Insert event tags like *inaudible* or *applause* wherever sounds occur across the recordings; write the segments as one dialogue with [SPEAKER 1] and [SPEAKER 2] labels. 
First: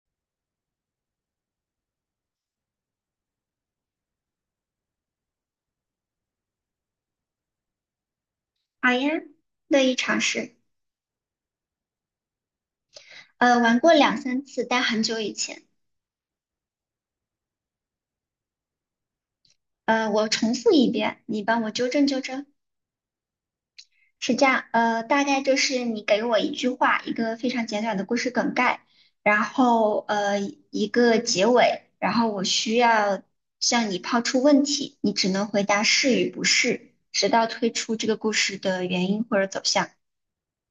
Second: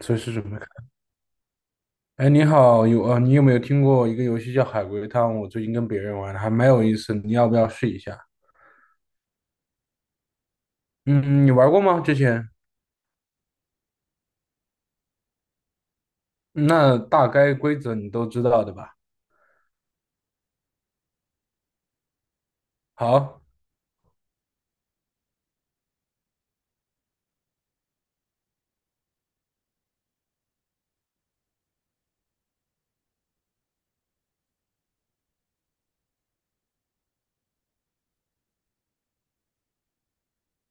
[SPEAKER 1] 随时准备看。哎，你好，有啊，你有没有听过一个游戏叫《海龟汤》？我最近跟别人玩的，还蛮有意思，你要不要试一下？
[SPEAKER 2] 好呀，乐意尝试。
[SPEAKER 1] 嗯，你玩过吗？之前？
[SPEAKER 2] 玩过两三次，但很久以前。
[SPEAKER 1] 那大概规则你都知道的吧？
[SPEAKER 2] 我重复一遍，你帮我纠正纠正。
[SPEAKER 1] 好，
[SPEAKER 2] 是这样，大概就是你给我一句话，一个非常简短的故事梗概，然后一个结尾，然后我需要向你抛出问题，你只能回答是与不是，直到推出这个故事的原因或者走向。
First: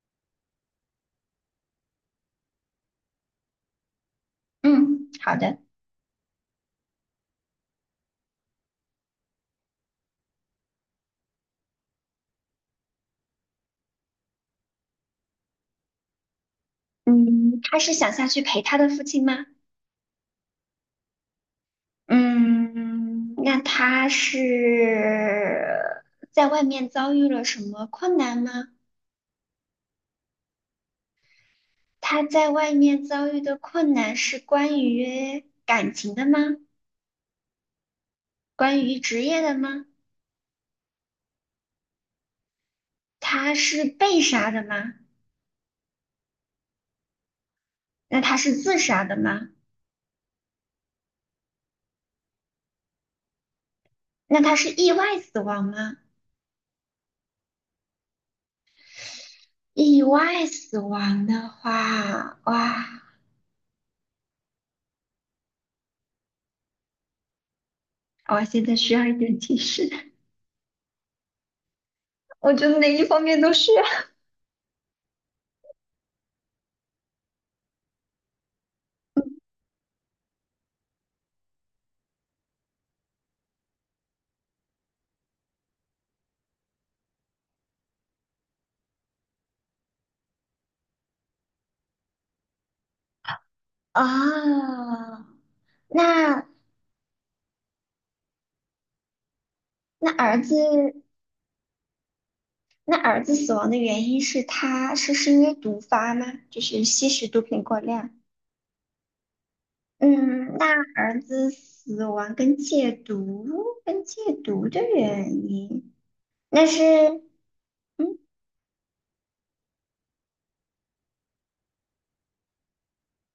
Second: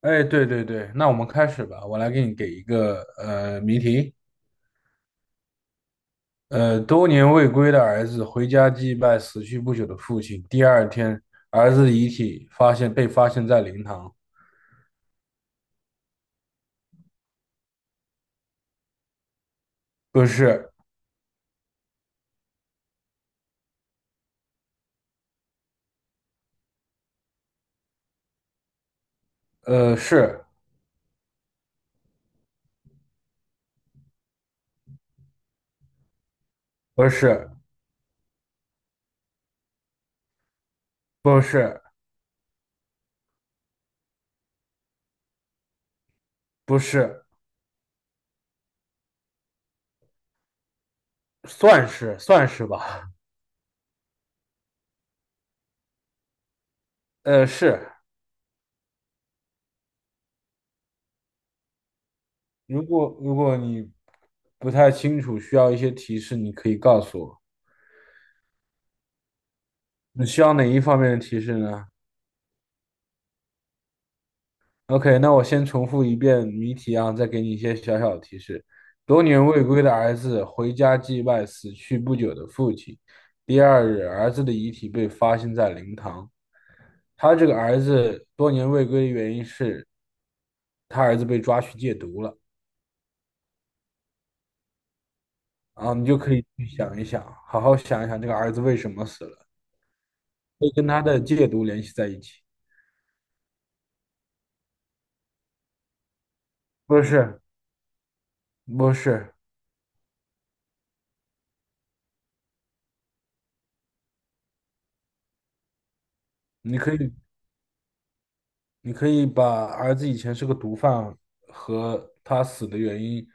[SPEAKER 1] 哎，对对对，那我们开始吧。我来给一个谜题。
[SPEAKER 2] 嗯，好的。
[SPEAKER 1] 多年未归的儿子回家祭拜死去不久的父亲。第二天，儿子的遗体被发现在灵堂，
[SPEAKER 2] 嗯，他是想下去陪他的父亲吗？
[SPEAKER 1] 不是，
[SPEAKER 2] 嗯，那他是在外面遭遇了什么困难吗？
[SPEAKER 1] 是
[SPEAKER 2] 他在外面遭遇的困难是关于感情的吗？
[SPEAKER 1] 不是
[SPEAKER 2] 关于职业的吗？
[SPEAKER 1] 不是
[SPEAKER 2] 他是被杀的吗？
[SPEAKER 1] 不是？
[SPEAKER 2] 那他是自杀的吗？
[SPEAKER 1] 算是算是吧，
[SPEAKER 2] 那他是意外死亡吗？
[SPEAKER 1] 是。
[SPEAKER 2] 意外死亡的话，
[SPEAKER 1] 如
[SPEAKER 2] 哇，
[SPEAKER 1] 果如果你不太清楚，需要一些提示，你可以告诉我。
[SPEAKER 2] 我现在需要一点提示。
[SPEAKER 1] 你需要哪一方面的提示呢
[SPEAKER 2] *laughs* 我觉得哪一方面都需要。
[SPEAKER 1] ？OK，那我先重复一遍谜题啊，再给你一些小小的提示。多年未归的儿子回家祭拜死去不久的父亲。第二日，儿子的遗体被发现在灵堂。他这个儿子多年未归的原因是，他儿子被抓去戒毒了。
[SPEAKER 2] *laughs* 啊。
[SPEAKER 1] 啊，你就可以
[SPEAKER 2] 那
[SPEAKER 1] 去想一想，好好想一想这个儿子为什么死了，
[SPEAKER 2] 那儿子
[SPEAKER 1] 可以跟他的戒毒联系在一起。
[SPEAKER 2] 那儿子死亡的原因是他是因为毒发吗？就是
[SPEAKER 1] 不
[SPEAKER 2] 吸食毒
[SPEAKER 1] 是，
[SPEAKER 2] 品过量。
[SPEAKER 1] 不是，
[SPEAKER 2] 嗯，那儿子死亡跟戒毒跟戒毒的原因，那
[SPEAKER 1] 你
[SPEAKER 2] 是。
[SPEAKER 1] 可以，
[SPEAKER 2] 嗯，
[SPEAKER 1] 你可以把儿子以前是个毒贩和他死的原因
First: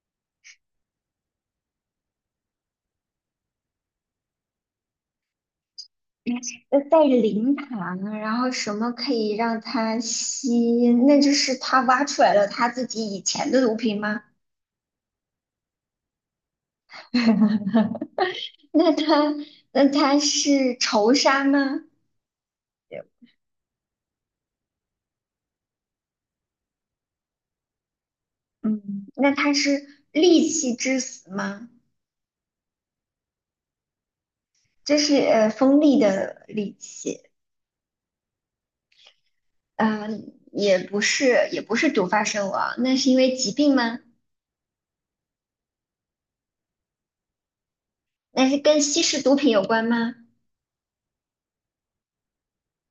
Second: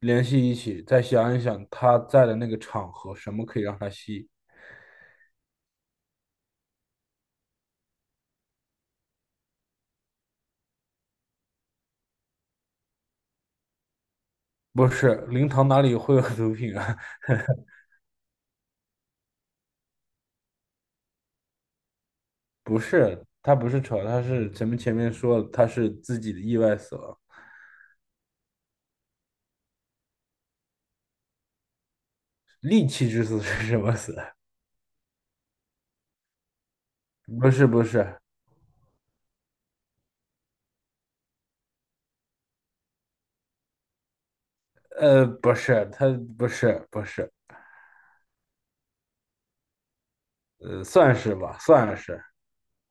[SPEAKER 1] 联系一起，再想一想他在的那个场合，什么可以让他吸？
[SPEAKER 2] 在灵堂，然后什么可以让他吸？那就是他挖出来了他自己以前的毒品吗？
[SPEAKER 1] 不是，灵堂哪里会有毒品啊？
[SPEAKER 2] *laughs* 那他那他是仇杀吗？
[SPEAKER 1] *laughs* 不是，他不是扯，他是咱们前面说了，他是自己的意外死亡，
[SPEAKER 2] 嗯，那他是戾气致死吗？
[SPEAKER 1] 利器之死是什么死？
[SPEAKER 2] 这是锋利的利器。
[SPEAKER 1] *laughs* 不是，不是。
[SPEAKER 2] 嗯、也不是，毒发身亡，那是因为疾病吗？
[SPEAKER 1] 不是，他不是，
[SPEAKER 2] 那是跟吸食毒品有关吗？
[SPEAKER 1] 算是吧，算是，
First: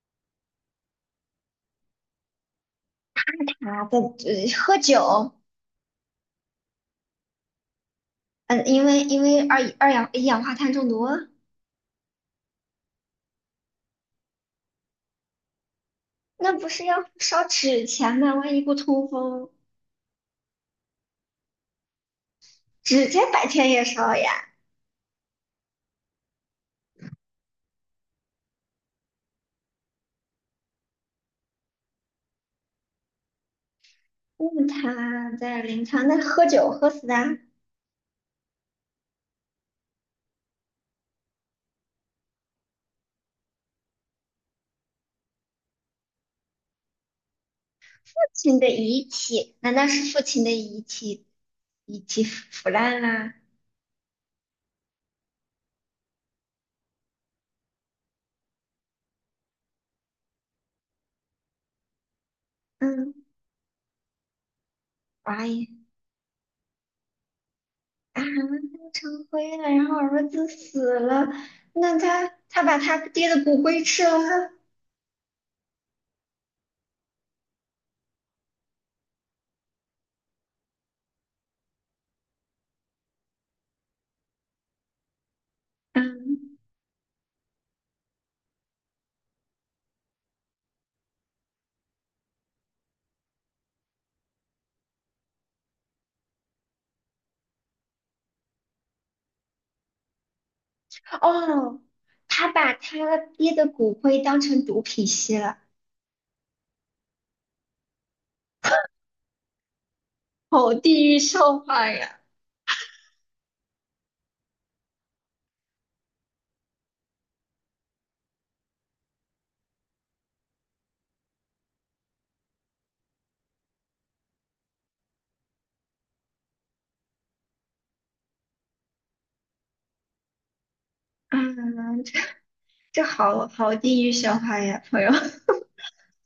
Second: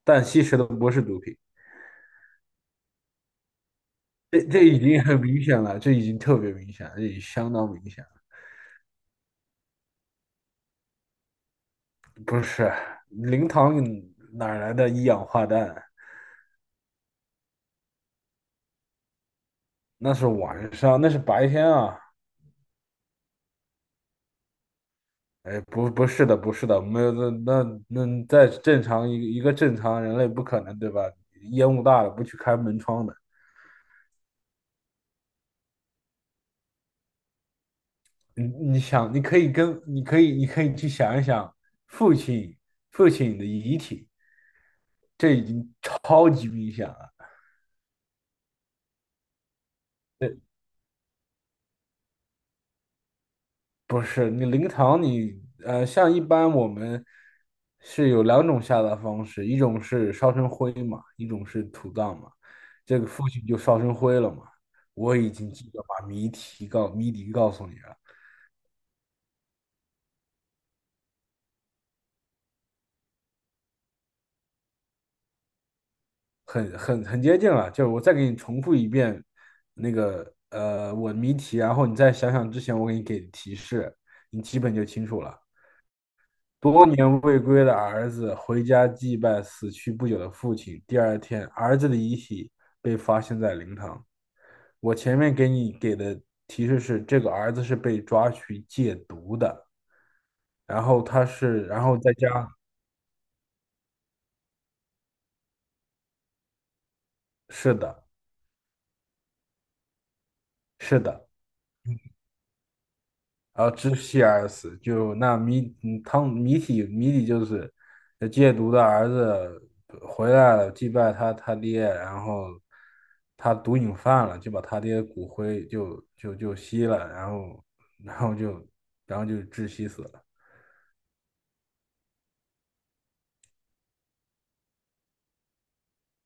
[SPEAKER 1] 但吸食的不是毒品。
[SPEAKER 2] 啊，在
[SPEAKER 1] 这这
[SPEAKER 2] 喝
[SPEAKER 1] 已经很
[SPEAKER 2] 酒。
[SPEAKER 1] 明显了，这已经特别明显了，这已经相当明显了。
[SPEAKER 2] 嗯、因为一氧化碳中毒，
[SPEAKER 1] 不是，灵堂哪来的一氧化氮？
[SPEAKER 2] 那不是要烧纸钱吗？万一不通风，
[SPEAKER 1] 那是晚上，那是白天啊。
[SPEAKER 2] 指甲白天也烧呀。
[SPEAKER 1] 哎，不，不是的，不是的，没有，那在正常一个正常人类不可能，对吧？烟雾大了不去开门窗的。
[SPEAKER 2] 那他在灵堂，那喝酒喝死的，父
[SPEAKER 1] 你你想，你可以跟你可以你可以去想一想父亲父亲的遗体，这已经超级明显了。
[SPEAKER 2] 亲的遗体，难道是父亲的遗体遗体腐烂啦？
[SPEAKER 1] 不是你灵堂你，像一般我们是有两种下葬方式，一种是烧成灰嘛，一种是土葬嘛。这个
[SPEAKER 2] 嗯，
[SPEAKER 1] 父亲就烧成灰了嘛。我已
[SPEAKER 2] 哇，
[SPEAKER 1] 经记得把谜底告诉你了。
[SPEAKER 2] 啊，弄成灰了，然后儿子死了，那他把他爹的骨灰吃了吗？
[SPEAKER 1] 很接近了。就是我再给你重复一遍那个我的谜题，然后你再想想之前我给你给的提示，你基本就清楚了。
[SPEAKER 2] 嗯，
[SPEAKER 1] 多年未归的儿子回家祭拜死去不久的父亲，第二天儿子的遗体被发现在灵堂。我前面给你给的提示是，这个儿子是被抓去戒毒的，然后他是，
[SPEAKER 2] 哦，
[SPEAKER 1] 然后在
[SPEAKER 2] 他
[SPEAKER 1] 家，
[SPEAKER 2] 把他爹的骨灰当成毒品吸了，
[SPEAKER 1] 是的，
[SPEAKER 2] 好
[SPEAKER 1] 是
[SPEAKER 2] 地狱
[SPEAKER 1] 的。
[SPEAKER 2] 笑话呀！
[SPEAKER 1] 然后窒息而死，就那汤谜题谜底就是戒毒的儿子回来了，祭拜他爹，然后他毒瘾犯了，就把他爹骨灰就吸了，然后然后就然后就窒息死了。
[SPEAKER 2] 啊，这这好地狱笑话呀，朋友。*laughs*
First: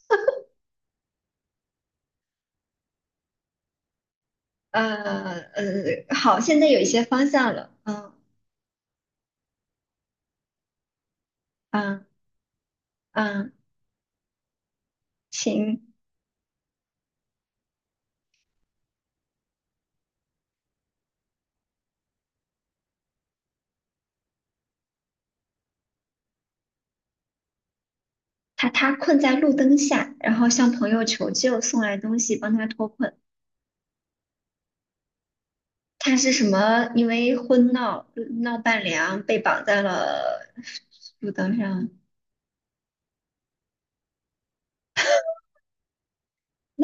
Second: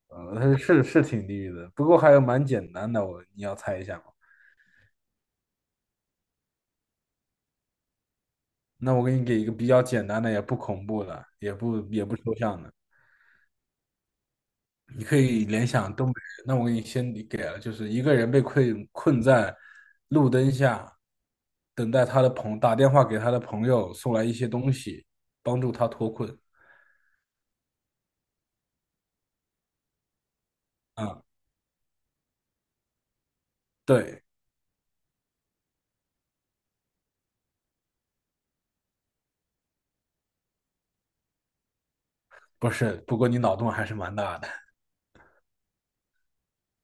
[SPEAKER 1] 他是是挺地狱的，不过还有蛮简单的，我你要猜一下吗？
[SPEAKER 2] 呃好，现在有一些方向了。嗯。
[SPEAKER 1] 那我给你给一个比较简单的，也不恐怖的，也不也
[SPEAKER 2] 嗯。
[SPEAKER 1] 不抽象的。
[SPEAKER 2] 嗯，
[SPEAKER 1] 你可以联
[SPEAKER 2] 行。
[SPEAKER 1] 想东北人，那我给你先给了，就是一个人被困在路灯下，等待他打电话给他的朋友送来一些东西，帮助他脱困。
[SPEAKER 2] 他困在路灯下，然后向朋友
[SPEAKER 1] 啊，
[SPEAKER 2] 求救，送来东西帮他脱困。
[SPEAKER 1] 对，
[SPEAKER 2] 他是什么？因为婚闹伴娘被绑在了路灯上。
[SPEAKER 1] 不是，不过你脑洞还是蛮大的。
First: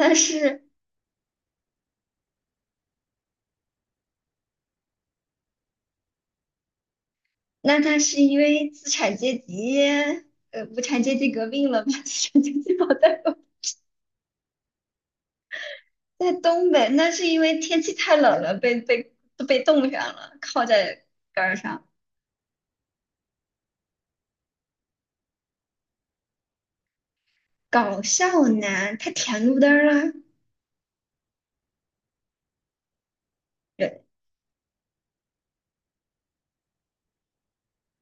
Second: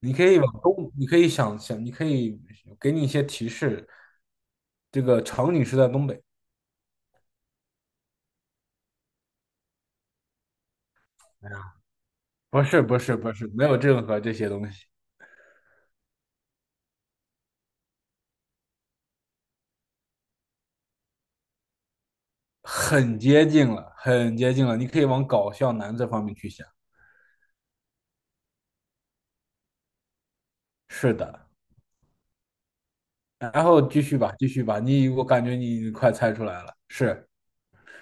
[SPEAKER 1] 你可以往
[SPEAKER 2] 是
[SPEAKER 1] 东，你可以想想，你可以给你一些提示。这个场景是在东北，
[SPEAKER 2] 那他是因为资产阶级呃无产阶级革命
[SPEAKER 1] 啊
[SPEAKER 2] 了把 *laughs* 资产阶
[SPEAKER 1] 不
[SPEAKER 2] 级
[SPEAKER 1] 是
[SPEAKER 2] 绑
[SPEAKER 1] 不是
[SPEAKER 2] 在
[SPEAKER 1] 不
[SPEAKER 2] 了。
[SPEAKER 1] 是，没有任何这些东西，
[SPEAKER 2] 在东北，那是因为天气太冷了，被冻上了，靠在杆儿上。
[SPEAKER 1] 很接近了，很接近了。你可以往搞笑男这方面去想。
[SPEAKER 2] 搞笑男他舔路灯啊，
[SPEAKER 1] 是的，然后
[SPEAKER 2] 人
[SPEAKER 1] 继续吧，继续吧，你我感觉你快猜出来了，是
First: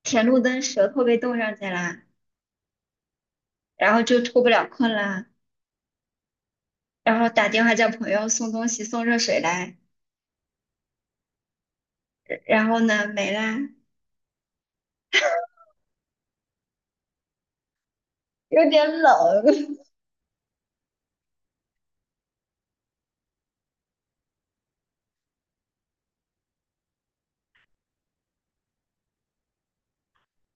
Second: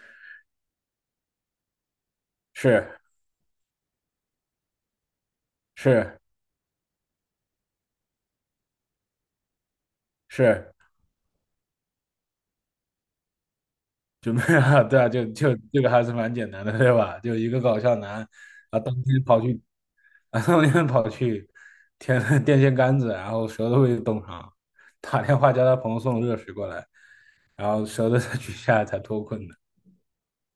[SPEAKER 2] 舔路灯舌头被冻上去了，
[SPEAKER 1] 是
[SPEAKER 2] 然后就脱不了困了，
[SPEAKER 1] 是
[SPEAKER 2] 然后打电话叫朋友送东西送热水来。
[SPEAKER 1] 是，
[SPEAKER 2] 然后呢，没啦，
[SPEAKER 1] 准备啊，*laughs* 对啊，就这个还是蛮简单的，对吧？就一个搞笑男
[SPEAKER 2] 有
[SPEAKER 1] 啊，
[SPEAKER 2] 点冷。*laughs*
[SPEAKER 1] 当天跑去舔了 *laughs* 电线杆子，然后舌头被冻上，打电话叫他朋友送热水过来，然后舌头才取下来才脱困的。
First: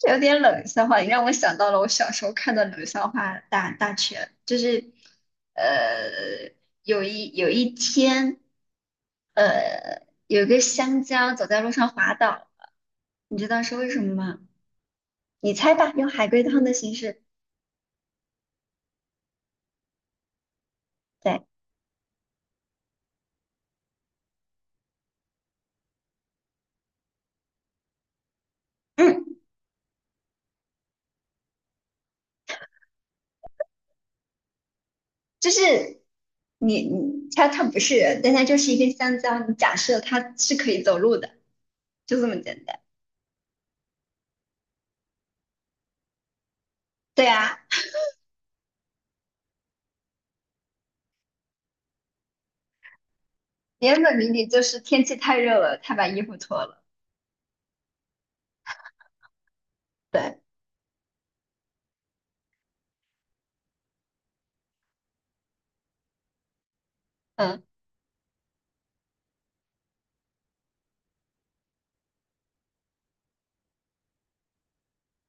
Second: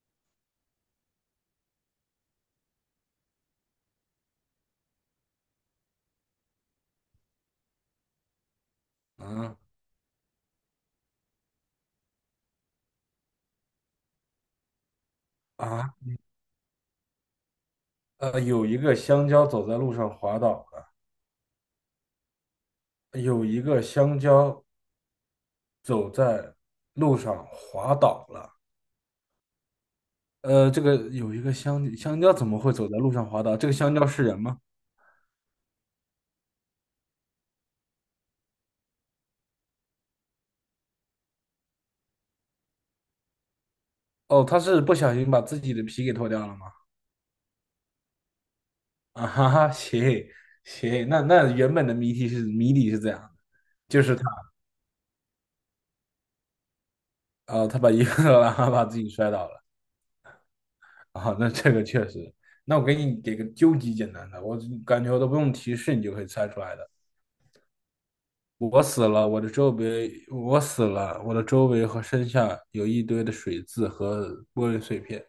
[SPEAKER 2] 有点冷笑话，你让我想到了我小时候看的冷笑话大全，就是呃，有一天，
[SPEAKER 1] 啊
[SPEAKER 2] 有个香蕉走在路上滑倒了，你知道是为什么吗？你猜吧，
[SPEAKER 1] 啊，
[SPEAKER 2] 用海龟汤的形式。
[SPEAKER 1] 有一个香蕉走在路上滑倒了，
[SPEAKER 2] 对，
[SPEAKER 1] 有一个香蕉走在路上滑倒了。
[SPEAKER 2] 嗯，
[SPEAKER 1] 这个有一个香蕉怎么会走在路上滑倒？这个香蕉是人吗？
[SPEAKER 2] 就是你它不是人，但它就是一根香蕉，你假设它是可以走路的，就这么简单。
[SPEAKER 1] 哦，他是不小心把自己的皮给脱掉了吗？
[SPEAKER 2] 对啊，
[SPEAKER 1] 啊哈哈，行行，那原本的谜底是这样的，
[SPEAKER 2] 原
[SPEAKER 1] 就是
[SPEAKER 2] 本
[SPEAKER 1] 他，
[SPEAKER 2] 谜底就是天气太热了，他把衣服脱了。
[SPEAKER 1] 啊，他把一个然后把自己摔倒了
[SPEAKER 2] 对。
[SPEAKER 1] 啊，那这个确实，那我给你给个究极简单的，我感觉我都不用提示你就可以猜出来的。
[SPEAKER 2] 嗯，
[SPEAKER 1] 我死了，我的周围，我死了，我的周围和身下有一堆的水渍和玻璃碎片。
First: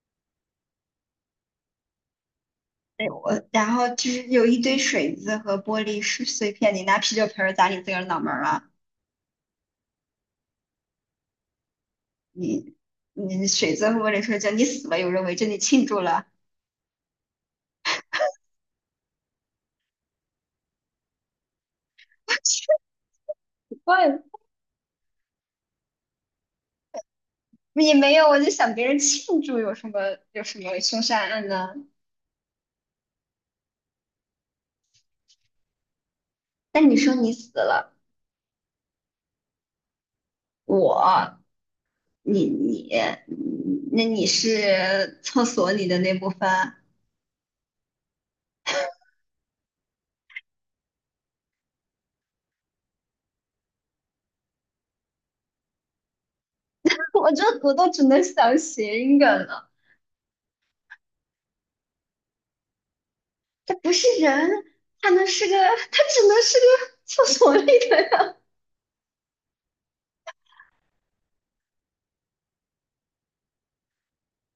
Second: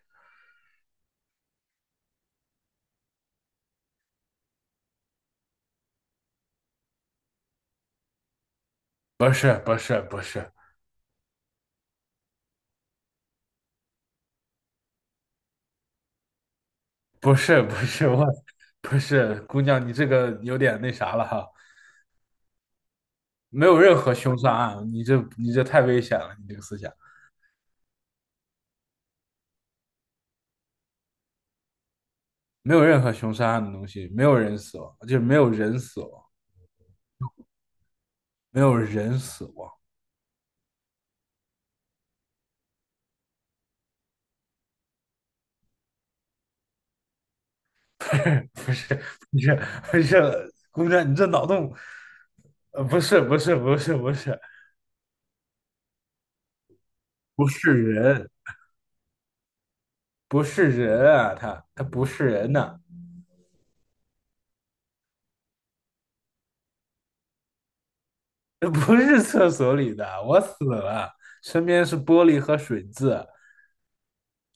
[SPEAKER 2] 对，我，然后就是有一堆水渍和玻璃碎片，你拿啤酒瓶儿砸你自个儿脑门儿了。
[SPEAKER 1] 不是不是不是
[SPEAKER 2] 你你水渍和玻璃碎就你死了有人围着你庆祝了。
[SPEAKER 1] *laughs* 不是不是我，不是姑娘，你这个有点那啥了哈，没有任何凶杀案，你这你这太危险了，你这个思想
[SPEAKER 2] 我也没有，我就想别人庆祝有什么凶杀案呢？
[SPEAKER 1] 没有任何凶杀案的东西，没有人死亡，就是没有人死亡，
[SPEAKER 2] 但你说你死了。
[SPEAKER 1] 没有人死亡，
[SPEAKER 2] 我你你，嗯，那你是厕所里的那部分。
[SPEAKER 1] *laughs* 不是不是不是，姑娘，你这脑洞，不是不是不是不是
[SPEAKER 2] *laughs*
[SPEAKER 1] 不
[SPEAKER 2] 我
[SPEAKER 1] 是
[SPEAKER 2] 都只能
[SPEAKER 1] 人，
[SPEAKER 2] 想谐音梗了。
[SPEAKER 1] 不是人啊，他不是人呐、
[SPEAKER 2] 它不是人，它能是个，它只能是个厕所里的人。
[SPEAKER 1] *laughs* 这不是厕所里的，我死了，身边是玻璃和水渍。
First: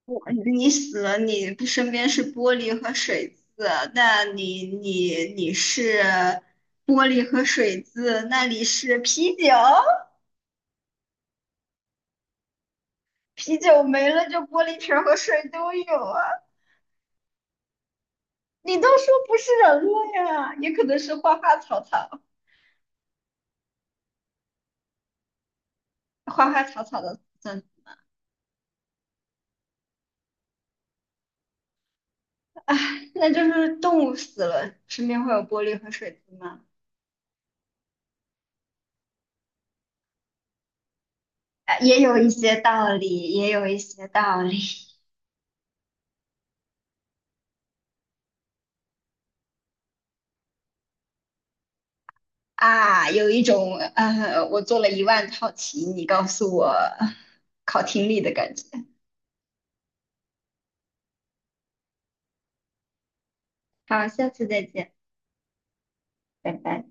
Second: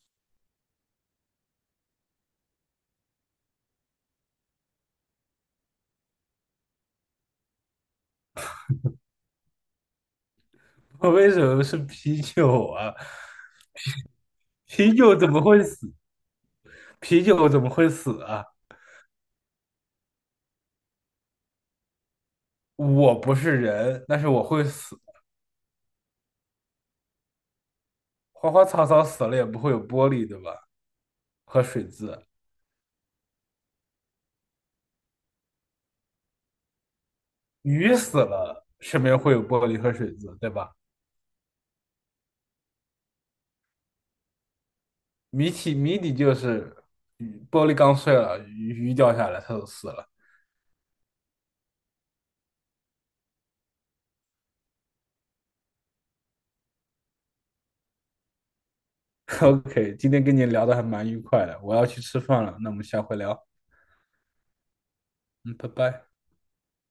[SPEAKER 2] 你死了，你不身边是玻璃和水渍，那你是玻璃和水渍，那里是啤酒，
[SPEAKER 1] *laughs* 我为什么是啤酒啊？
[SPEAKER 2] 啤酒没了就玻璃瓶
[SPEAKER 1] 啤
[SPEAKER 2] 儿和
[SPEAKER 1] 酒怎么
[SPEAKER 2] 水
[SPEAKER 1] 会
[SPEAKER 2] 都
[SPEAKER 1] 死？
[SPEAKER 2] 有啊。
[SPEAKER 1] 啤酒怎么会死啊？
[SPEAKER 2] 你都说不是人了呀，也可能是花花草草，
[SPEAKER 1] 我不是人，但是我会死。
[SPEAKER 2] 花花草草的，嗯。
[SPEAKER 1] 花花草草死了也不会有玻璃，对吧？和水渍。
[SPEAKER 2] 唉，那就是动物死了，身边会有玻璃和水渍吗？
[SPEAKER 1] 鱼死了，身边会有玻璃和水渍，对吧？
[SPEAKER 2] 也有一些道理，
[SPEAKER 1] 谜题谜底就是鱼，玻璃刚碎了，鱼掉下来，它就死了。
[SPEAKER 2] 啊。有一种我做了10000套题，你告诉我考听力的感觉。
[SPEAKER 1] *laughs* OK，今天跟你聊的还蛮愉快的，我要去吃饭了，那我们下回聊。
[SPEAKER 2] 好，下次再见，
[SPEAKER 1] 嗯，拜拜。
[SPEAKER 2] 拜拜。